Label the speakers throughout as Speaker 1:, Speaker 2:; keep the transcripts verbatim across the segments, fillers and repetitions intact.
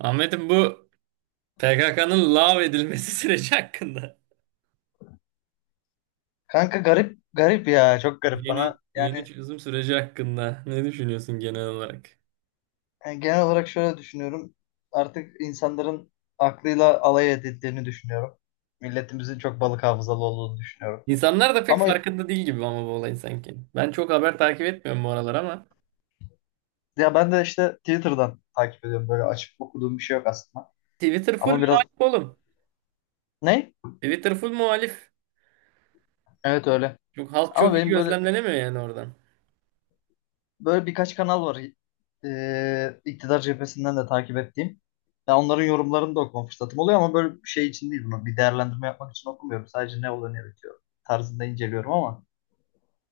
Speaker 1: Ahmet'im bu P K K'nın lav edilmesi süreci hakkında.
Speaker 2: Kanka, garip garip ya, çok garip
Speaker 1: Yeni
Speaker 2: bana,
Speaker 1: yeni
Speaker 2: yani.
Speaker 1: çözüm süreci hakkında ne düşünüyorsun genel olarak?
Speaker 2: Yani, genel olarak şöyle düşünüyorum, artık insanların aklıyla alay edildiğini düşünüyorum. Milletimizin çok balık hafızalı olduğunu düşünüyorum.
Speaker 1: İnsanlar da pek
Speaker 2: Ama
Speaker 1: farkında değil gibi ama bu olayın sanki. Ben çok haber takip etmiyorum bu aralar ama
Speaker 2: ya, ben de işte Twitter'dan takip ediyorum, böyle açıp okuduğum bir şey yok aslında.
Speaker 1: Twitter full
Speaker 2: Ama biraz,
Speaker 1: muhalif oğlum.
Speaker 2: ne?
Speaker 1: Twitter full muhalif.
Speaker 2: Evet, öyle.
Speaker 1: Çok, halk çok
Speaker 2: Ama
Speaker 1: iyi
Speaker 2: benim böyle
Speaker 1: gözlemlenemiyor yani oradan.
Speaker 2: Böyle birkaç kanal var, e, iktidar cephesinden de takip ettiğim. Ya onların yorumlarını da okuma fırsatım oluyor, ama böyle bir şey için değil bunu. Bir değerlendirme yapmak için okumuyorum. Sadece ne oluyor ne bitiyor tarzında inceliyorum ama,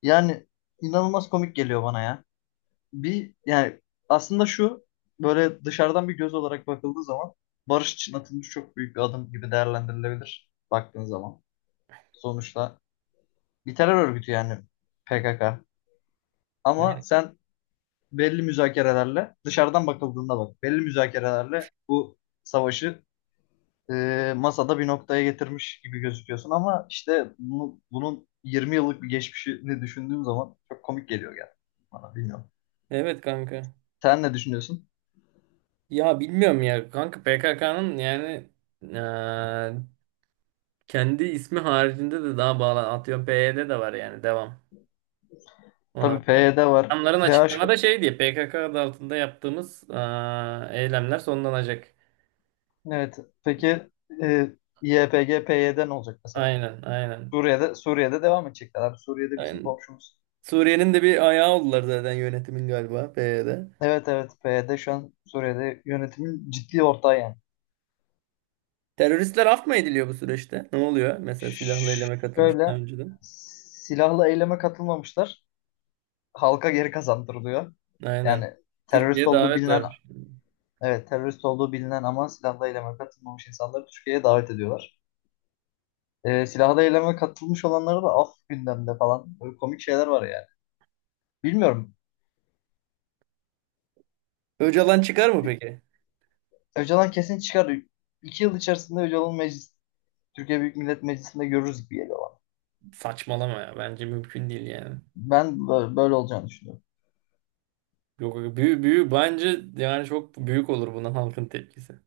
Speaker 2: yani, inanılmaz komik geliyor bana ya. Bir, yani, aslında şu, böyle dışarıdan bir göz olarak bakıldığı zaman, barış için atılmış çok büyük bir adım gibi değerlendirilebilir, baktığın zaman. Sonuçta bir terör örgütü, yani P K K. Ama
Speaker 1: Hayır.
Speaker 2: sen belli müzakerelerle, dışarıdan bakıldığında bak, belli müzakerelerle bu savaşı, e, masada bir noktaya getirmiş gibi gözüküyorsun, ama işte bunu, bunun yirmi yıllık bir geçmişini düşündüğüm zaman çok komik geliyor yani bana, bilmiyorum.
Speaker 1: Evet kanka.
Speaker 2: Sen ne düşünüyorsun?
Speaker 1: Ya bilmiyorum ya kanka P K K'nın yani, eee, kendi ismi haricinde de daha bağlı. Atıyorum P Y D de var yani devam. Ona
Speaker 2: Tabii,
Speaker 1: bakarım.
Speaker 2: PYD var.
Speaker 1: Adamların
Speaker 2: DH,
Speaker 1: açıklamada şey diye P K K adı altında yaptığımız aa, eylemler sonlanacak.
Speaker 2: evet. Peki, e, YPG, PYD ne olacak mesela?
Speaker 1: Aynen, aynen.
Speaker 2: Suriye'de Suriye'de devam edecekler abi. Suriye'de bizim
Speaker 1: Aynen.
Speaker 2: komşumuz.
Speaker 1: Suriye'nin de bir ayağı oldular zaten yönetimin galiba P Y D.
Speaker 2: Evet, evet, P Y D şu an Suriye'de yönetimin ciddi ortağı yani.
Speaker 1: Teröristler af mı ediliyor bu süreçte? Ne oluyor? Mesela silahlı eyleme katılmış daha
Speaker 2: Şöyle,
Speaker 1: önceden.
Speaker 2: silahlı eyleme katılmamışlar. Halka geri kazandırılıyor.
Speaker 1: Aynen.
Speaker 2: Yani terörist
Speaker 1: Türkiye'ye
Speaker 2: olduğu
Speaker 1: davet
Speaker 2: bilinen,
Speaker 1: vermiş.
Speaker 2: evet, terörist olduğu bilinen ama silahlı eyleme katılmamış insanları Türkiye'ye davet ediyorlar. Ee, silahlı eyleme katılmış olanları da af gündemde falan. Böyle komik şeyler var yani. Bilmiyorum.
Speaker 1: Öcalan çıkar mı peki?
Speaker 2: Öcalan kesin çıkar. İki yıl içerisinde Öcalan meclis, Türkiye Büyük Millet Meclisi'nde görürüz gibi geliyor bana.
Speaker 1: Saçmalama ya. Bence mümkün değil yani.
Speaker 2: Ben bö- böyle olacağını düşünüyorum.
Speaker 1: Yok, büyük, büyük, bence yani çok büyük olur buna halkın tepkisi.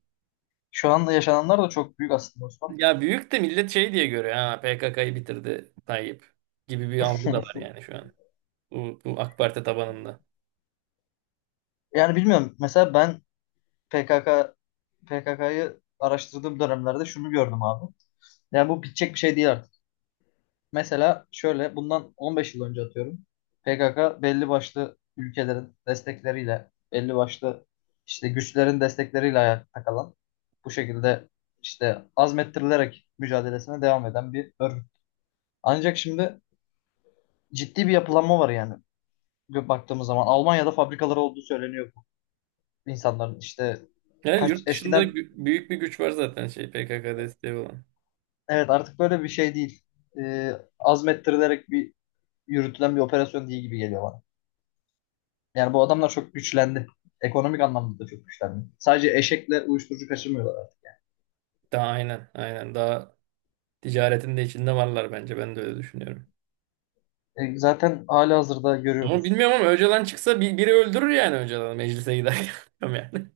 Speaker 2: Şu anda yaşananlar da çok büyük aslında, Osman.
Speaker 1: Ya büyük de millet şey diye görüyor. Ha P K K'yı bitirdi Tayyip gibi bir algı da var yani şu an. Bu, bu AK Parti tabanında.
Speaker 2: Yani bilmiyorum. Mesela ben P K K P K K'yı araştırdığım dönemlerde şunu gördüm abi. Yani bu bitecek bir şey değil artık. Mesela şöyle bundan on beş yıl önce atıyorum. P K K belli başlı ülkelerin destekleriyle, belli başlı işte güçlerin destekleriyle ayakta kalan, bu şekilde işte azmettirilerek mücadelesine devam eden bir örgüt. Ancak şimdi ciddi bir yapılanma var yani. Gö- Baktığımız zaman Almanya'da fabrikaları olduğu söyleniyor, bu insanların işte,
Speaker 1: Yani
Speaker 2: kaç
Speaker 1: yurt dışında
Speaker 2: eskiden.
Speaker 1: gü- büyük bir güç var zaten şey P K K desteği olan.
Speaker 2: Evet, artık böyle bir şey değil. Ee, azmettirilerek bir yürütülen bir operasyon değil gibi geliyor bana. Yani bu adamlar çok güçlendi. Ekonomik anlamda da çok güçlendi. Sadece eşekle uyuşturucu kaçırmıyorlar artık.
Speaker 1: Daha aynen aynen daha ticaretin de içinde varlar bence ben de öyle düşünüyorum.
Speaker 2: E, zaten halihazırda
Speaker 1: Ama
Speaker 2: görüyoruz.
Speaker 1: bilmiyorum ama Öcalan çıksa bir, biri öldürür yani Öcalan'ı meclise giderken. Bilmiyorum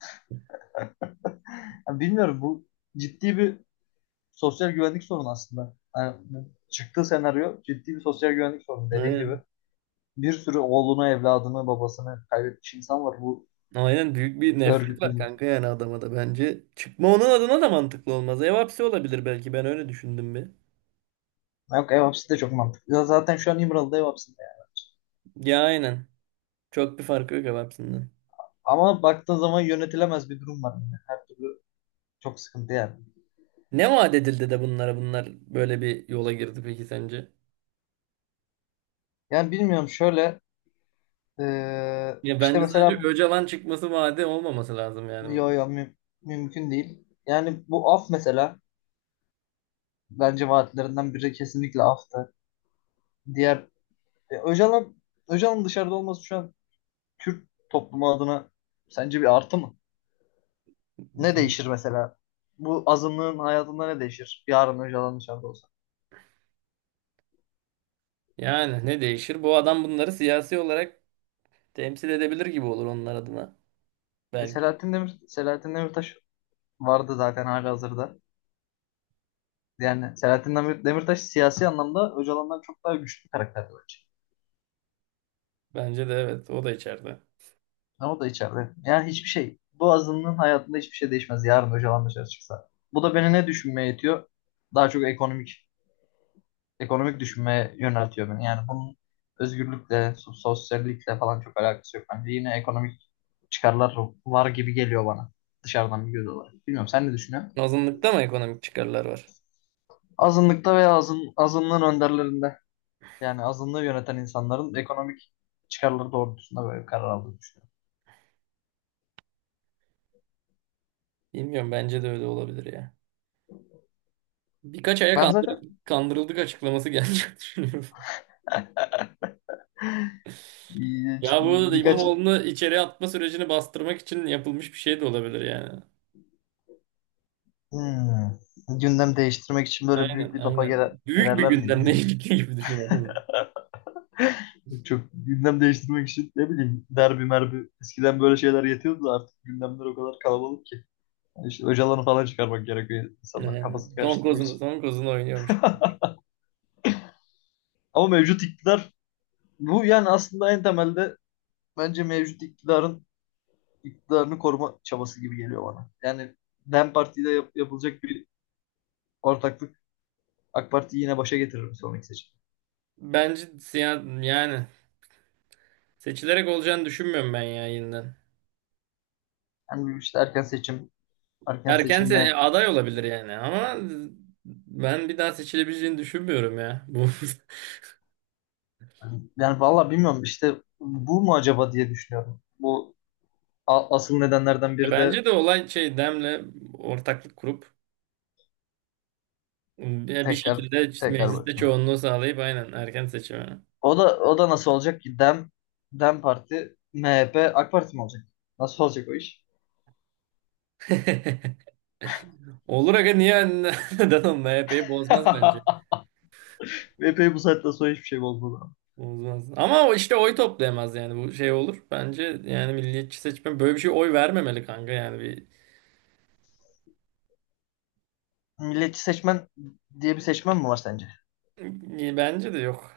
Speaker 2: Yani bilmiyorum, bu ciddi bir sosyal güvenlik sorunu aslında. Yani bu çıktığı senaryo ciddi bir sosyal güvenlik sorunu,
Speaker 1: yani.
Speaker 2: dediğin gibi.
Speaker 1: Aynen.
Speaker 2: Bir sürü oğlunu, evladını, babasını kaybetmiş insan var bu
Speaker 1: Aynen büyük bir nefret var
Speaker 2: örgütün.
Speaker 1: kanka yani adama da bence. Çıkma onun adına da mantıklı olmaz. Ev hapsi olabilir belki ben öyle düşündüm bir.
Speaker 2: Yok, ev hapsi de çok mantıklı. Ya, zaten şu an İmralı'da ev hapsi.
Speaker 1: Ya aynen. Çok bir farkı yok hepsinden.
Speaker 2: Ama baktığın zaman yönetilemez bir durum var yine. Her türlü çok sıkıntı yani.
Speaker 1: Ne vaat edildi de bunlara bunlar böyle bir yola girdi peki sence?
Speaker 2: Yani bilmiyorum şöyle, eee,
Speaker 1: Ya
Speaker 2: işte
Speaker 1: bence sadece
Speaker 2: mesela,
Speaker 1: Öcalan çıkması vaadi olmaması lazım yani.
Speaker 2: yo
Speaker 1: bu.
Speaker 2: yo mü- mümkün değil. Yani bu af mesela, bence vaatlerinden biri kesinlikle aftı. Diğer, e, Öcalan Öcalan'ın dışarıda olması şu an Kürt toplumu adına sence bir artı mı? Ne
Speaker 1: Değil.
Speaker 2: değişir mesela? Bu azınlığın hayatında ne değişir? Yarın Öcalan dışarıda olsa.
Speaker 1: Yani ne değişir? Bu adam bunları siyasi olarak temsil edebilir gibi olur onlar adına.
Speaker 2: E,
Speaker 1: Belki.
Speaker 2: Selahattin Demir Selahattin Demirtaş vardı zaten halihazırda. Yani Selahattin Demir- Demirtaş siyasi anlamda Öcalan'dan çok daha güçlü bir karakter bence.
Speaker 1: Bence de evet o da içeride.
Speaker 2: Ama o da içeride. Yani hiçbir şey. Bu azınlığın hayatında hiçbir şey değişmez. Yarın Öcalan dışarı çıksa. Bu da beni ne düşünmeye itiyor? Daha çok ekonomik ekonomik düşünmeye yöneltiyor beni. Yani bunun özgürlükle, so- sosyallikle falan çok alakası yok. Bence yine ekonomik çıkarlar var gibi geliyor bana. Dışarıdan bir göz olarak. Bilmiyorum, sen ne düşünüyorsun?
Speaker 1: Azınlıkta mı ekonomik çıkarlar var?
Speaker 2: Azınlıkta veya azın, azınlığın önderlerinden. Yani azınlığı yöneten insanların ekonomik çıkarları doğrultusunda böyle bir karar aldığını düşünüyorum.
Speaker 1: Bilmiyorum bence de öyle olabilir ya. Birkaç aya
Speaker 2: Ben zaten
Speaker 1: kandır- kandırıldık açıklaması gelecek düşünüyorum.
Speaker 2: bir-
Speaker 1: Ya bu arada
Speaker 2: birkaç
Speaker 1: İmamoğlu'nu içeri atma sürecini bastırmak için yapılmış bir şey de olabilir yani.
Speaker 2: hmm, gündem değiştirmek için böyle büyük
Speaker 1: Aynen
Speaker 2: bir topa
Speaker 1: aynen.
Speaker 2: girer,
Speaker 1: Büyük bir
Speaker 2: girerler miydi,
Speaker 1: gündemle
Speaker 2: bilmiyorum.
Speaker 1: ilgili gibi düşünüyorum.
Speaker 2: Çok gündem değiştirmek için ne bileyim, derbi merbi eskiden böyle şeyler yetiyordu da, artık gündemler o kadar kalabalık ki. Yani işte Öcalan'ı falan çıkarmak gerekiyor insanlar
Speaker 1: Aynen.
Speaker 2: kafasını
Speaker 1: Son
Speaker 2: karıştırmak
Speaker 1: kozunu,
Speaker 2: için.
Speaker 1: son kozunu oynuyormuş.
Speaker 2: Ama mevcut iktidar bu, yani aslında en temelde, bence mevcut iktidarın iktidarını koruma çabası gibi geliyor bana. Yani DEM Parti'de yap- yapılacak bir ortaklık AK Parti'yi yine başa getirir bir sonraki seçim.
Speaker 1: Bence siya- yani seçilerek olacağını düşünmüyorum ben ya yeniden.
Speaker 2: Yani işte erken seçim, erken
Speaker 1: Erken se-
Speaker 2: seçimle,
Speaker 1: aday olabilir yani ama ben bir daha seçilebileceğini düşünmüyorum ya. Bu
Speaker 2: hani, yani vallahi bilmiyorum işte bu mu acaba diye düşünüyorum. Bu a- asıl nedenlerden biri de,
Speaker 1: Bence de olay şey Dem'le ortaklık kurup bir bir
Speaker 2: tekrar
Speaker 1: şekilde işte
Speaker 2: tekrar
Speaker 1: mecliste
Speaker 2: bakıyorum.
Speaker 1: çoğunluğu sağlayıp aynen erken seçime.
Speaker 2: O da o da nasıl olacak ki, DEM DEM Parti MHP AK Parti mi olacak? Nasıl olacak o iş?
Speaker 1: Olur aga niye neden onun M H P'yi bozmaz bence.
Speaker 2: M H P'yi bu saatten sonra hiçbir şey bozmadı.
Speaker 1: Bozmaz. Ama o işte oy toplayamaz yani bu şey olur. Bence yani milliyetçi seçmen böyle bir şey oy vermemeli kanka yani
Speaker 2: Milliyetçi seçmen diye bir seçmen mi var sence?
Speaker 1: bir bence de yok.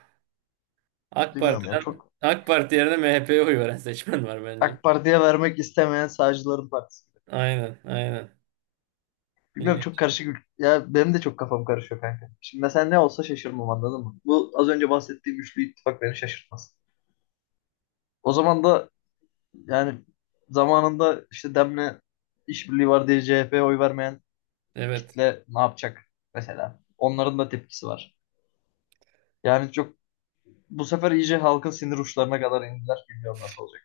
Speaker 1: AK
Speaker 2: Bilmiyorum ya.
Speaker 1: Parti'den
Speaker 2: Çok
Speaker 1: AK Parti yerine M H P'ye oy veren seçmen var bence.
Speaker 2: AK Parti'ye vermek istemeyen sağcıların partisi.
Speaker 1: Aynen, aynen.
Speaker 2: Bilmiyorum, çok
Speaker 1: Milliyetçi.
Speaker 2: karışık. ül- Ya benim de çok kafam karışıyor kanka. Şimdi mesela ne olsa şaşırmam, anladın mı? Bu az önce bahsettiğim üçlü ittifak beni şaşırtmaz. O zaman da, yani, zamanında işte Demle işbirliği var diye C H P'ye oy vermeyen
Speaker 1: Evet.
Speaker 2: kitle ne yapacak mesela? Onların da tepkisi var. Yani çok, bu sefer iyice halkın sinir uçlarına kadar indiler. Bilmiyorum nasıl olacak.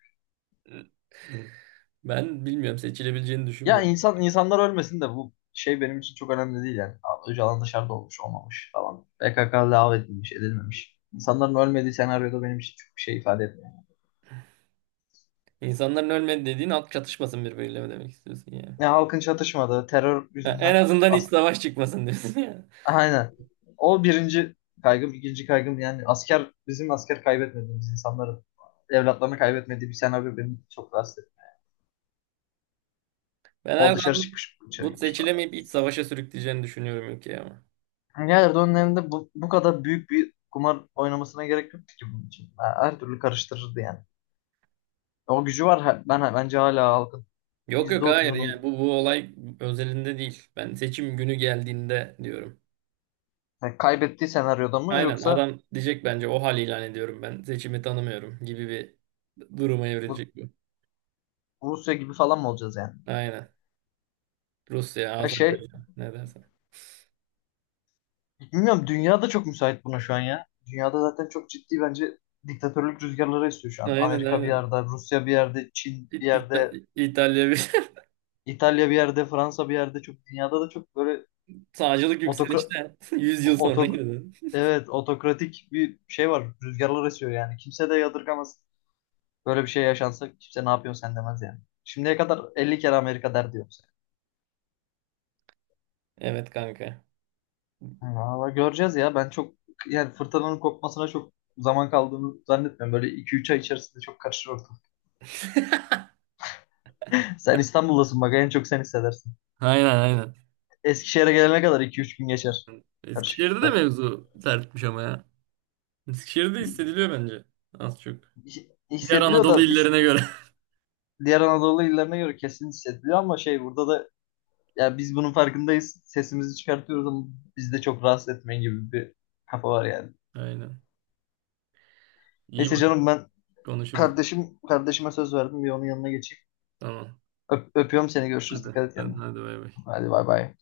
Speaker 1: Ben bilmiyorum seçilebileceğini
Speaker 2: Ya
Speaker 1: düşünmüyorum.
Speaker 2: insan insanlar ölmesin de, bu şey benim için çok önemli değil yani. Abi, Öcalan dışarıda olmuş olmamış falan. P K K lağv edilmiş edilmemiş. İnsanların ölmediği senaryoda benim için çok bir şey ifade etmiyor.
Speaker 1: İnsanların ölmedi dediğin halk çatışmasın birbiriyle mi demek istiyorsun yani?
Speaker 2: Ya halkın çatışmadığı, terör
Speaker 1: Ha, en
Speaker 2: yüzünden,
Speaker 1: azından iç
Speaker 2: as
Speaker 1: savaş çıkmasın diyorsun yani.
Speaker 2: aynen. O birinci kaygım, ikinci kaygım, yani asker bizim asker kaybetmediğimiz, insanların evlatlarını kaybetmediği bir senaryo beni çok rahatsız etti.
Speaker 1: Ben
Speaker 2: O dışarı
Speaker 1: Erdoğan'ın
Speaker 2: çıkmış, dışarı
Speaker 1: bu
Speaker 2: gitmiş falan.
Speaker 1: seçilemeyip iç savaşa sürükleyeceğini düşünüyorum ülkeyi ama.
Speaker 2: Ya Erdoğan'ın elinde bu, bu kadar büyük bir kumar oynamasına gerek yoktu ki bunun için. Ha, her türlü karıştırırdı yani. O gücü var. Ha- Ben bence hala halkın
Speaker 1: Yok yok hayır yani
Speaker 2: yüzde otuzunun
Speaker 1: bu bu olay özelinde değil. Ben seçim günü geldiğinde diyorum.
Speaker 2: yani kaybettiği senaryoda mı,
Speaker 1: Aynen
Speaker 2: yoksa
Speaker 1: adam diyecek bence o hal ilan ediyorum ben seçimi tanımıyorum gibi bir duruma
Speaker 2: bu
Speaker 1: evrilecek bu.
Speaker 2: Rusya gibi falan mı olacağız yani?
Speaker 1: Aynen. Rusya,
Speaker 2: Her şey,
Speaker 1: Azerbaycan ne dersen.
Speaker 2: bilmiyorum, dünya da çok müsait buna şu an ya. Dünyada zaten çok ciddi bence diktatörlük rüzgarları esiyor şu an.
Speaker 1: Aynen
Speaker 2: Amerika bir
Speaker 1: aynen.
Speaker 2: yerde, Rusya bir yerde, Çin
Speaker 1: İ-
Speaker 2: bir
Speaker 1: İta-
Speaker 2: yerde,
Speaker 1: İtalya bir
Speaker 2: İtalya bir yerde, Fransa bir yerde, çok dünyada da çok böyle,
Speaker 1: sağcılık
Speaker 2: otokra
Speaker 1: yükselişte Yüz yıl sonra
Speaker 2: otok
Speaker 1: girdin.
Speaker 2: evet, otokratik bir şey var. Rüzgarlar esiyor yani. Kimse de yadırgamaz. Böyle bir şey yaşansa kimse ne yapıyorsun sen demez yani. Şimdiye kadar elli kere Amerika der diyorum
Speaker 1: Evet kanka.
Speaker 2: sana. Valla göreceğiz ya. Ben çok, yani fırtınanın kopmasına çok zaman kaldığını zannetmiyorum. Böyle iki üç ay içerisinde çok karışır ortam. Sen İstanbul'dasın, bak en çok sen hissedersin.
Speaker 1: Aynen aynen.
Speaker 2: Eskişehir'e gelene kadar iki üç gün geçer.
Speaker 1: Eskişehir'de de
Speaker 2: Karışıklıklar.
Speaker 1: mevzu sertmiş ama ya. Eskişehir'de hissediliyor bence. Az çok.
Speaker 2: Hi-
Speaker 1: Diğer
Speaker 2: Hissediliyor
Speaker 1: Anadolu
Speaker 2: da biz
Speaker 1: illerine göre.
Speaker 2: diğer Anadolu illerine göre kesin hissediliyor, ama şey, burada da yani biz bunun farkındayız. Sesimizi çıkartıyoruz ama biz de çok rahatsız etmeyin gibi bir kafa var yani.
Speaker 1: Aynen. İyi
Speaker 2: Neyse
Speaker 1: bak
Speaker 2: canım, ben
Speaker 1: konuşuruz.
Speaker 2: kardeşim, kardeşime söz verdim. Bir onun yanına geçeyim.
Speaker 1: Tamam.
Speaker 2: Öp- öpüyorum seni. Görüşürüz.
Speaker 1: Hadi.
Speaker 2: Dikkat et
Speaker 1: Hadi,
Speaker 2: kendine.
Speaker 1: hadi bay bay.
Speaker 2: Hadi, bay bay.